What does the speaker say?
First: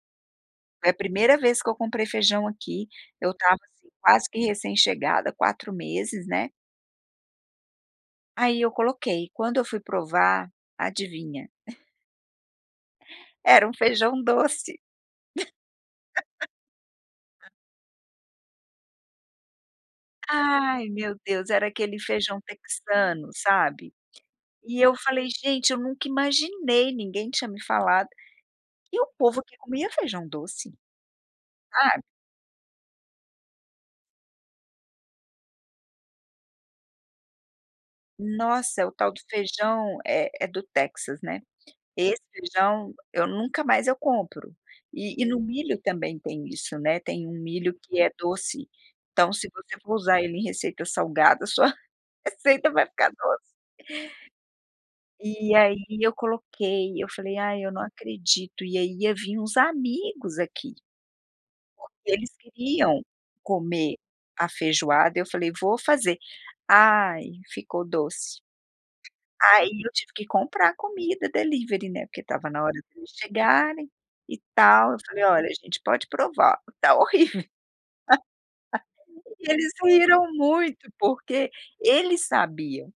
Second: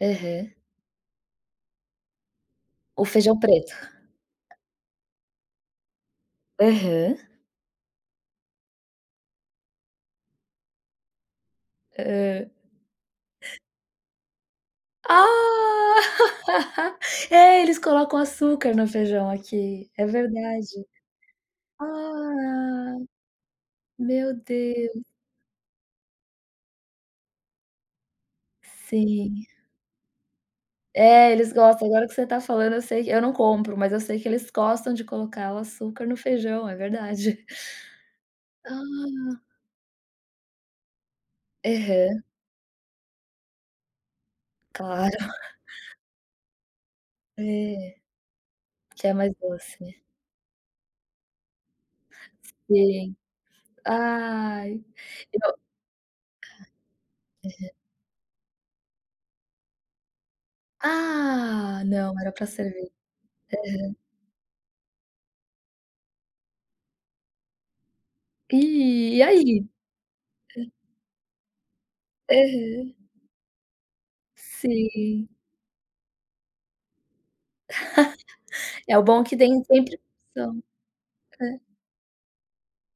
Aham. Foi a primeira vez que eu comprei feijão, aqui. O Eu feijão estava, preto? assim, quase que, recém-chegada. 4 meses, né. Aham. Aí, eu coloquei. Quando eu fui provar, adivinha? Hã. Era um feijão doce. Ah. Hã. É, eles colocam açúcar no feijão, aqui. É verdade. Ai, meu Deus. Era aquele feijão Ah. texano, sabe? Meu E, eu Deus. falei: "Gente, eu nunca imaginei", ninguém tinha me falado, que o povo Sim. aqui comia feijão doce, É. Eles gostam. sabe. Agora, que você tá falando, eu sei que eu não compro, mas eu sei que eles gostam de colocar o açúcar no feijão. É verdade. Nossa, é o tal do Ah. feijão, eh, é do Texas, né. Aham. Esse feijão, eu nunca mais eu compro. Claro. E e no milho, também, tem isso, né. Tem um milho É. que é doce, Que é então, mais se você for doce. usar ele em receita salgada, sua receita vai ficar Sim. doce. Ai. E o ah. E, aí, eu coloquei. Eu falei: "Ai, Aham. eu não acredito.". E aí, ia vim uns amigos aqui, Ah, porque não. eles Era pra servir. queriam Aham. comer a feijoada, eu falei: "Vou fazer!". Ai, ficou doce. Ih, e, aí? Aí, eu tive que Hã. comprar comida delivery, né, porque estava na hora Aham. deles chegarem e tal. Eu falei: Sim. "Olha, gente, pode provar, tá horrível.". É, o bom é que dem Eles riam, sempre eles riram são. muito, porque, Hã. eles sabiam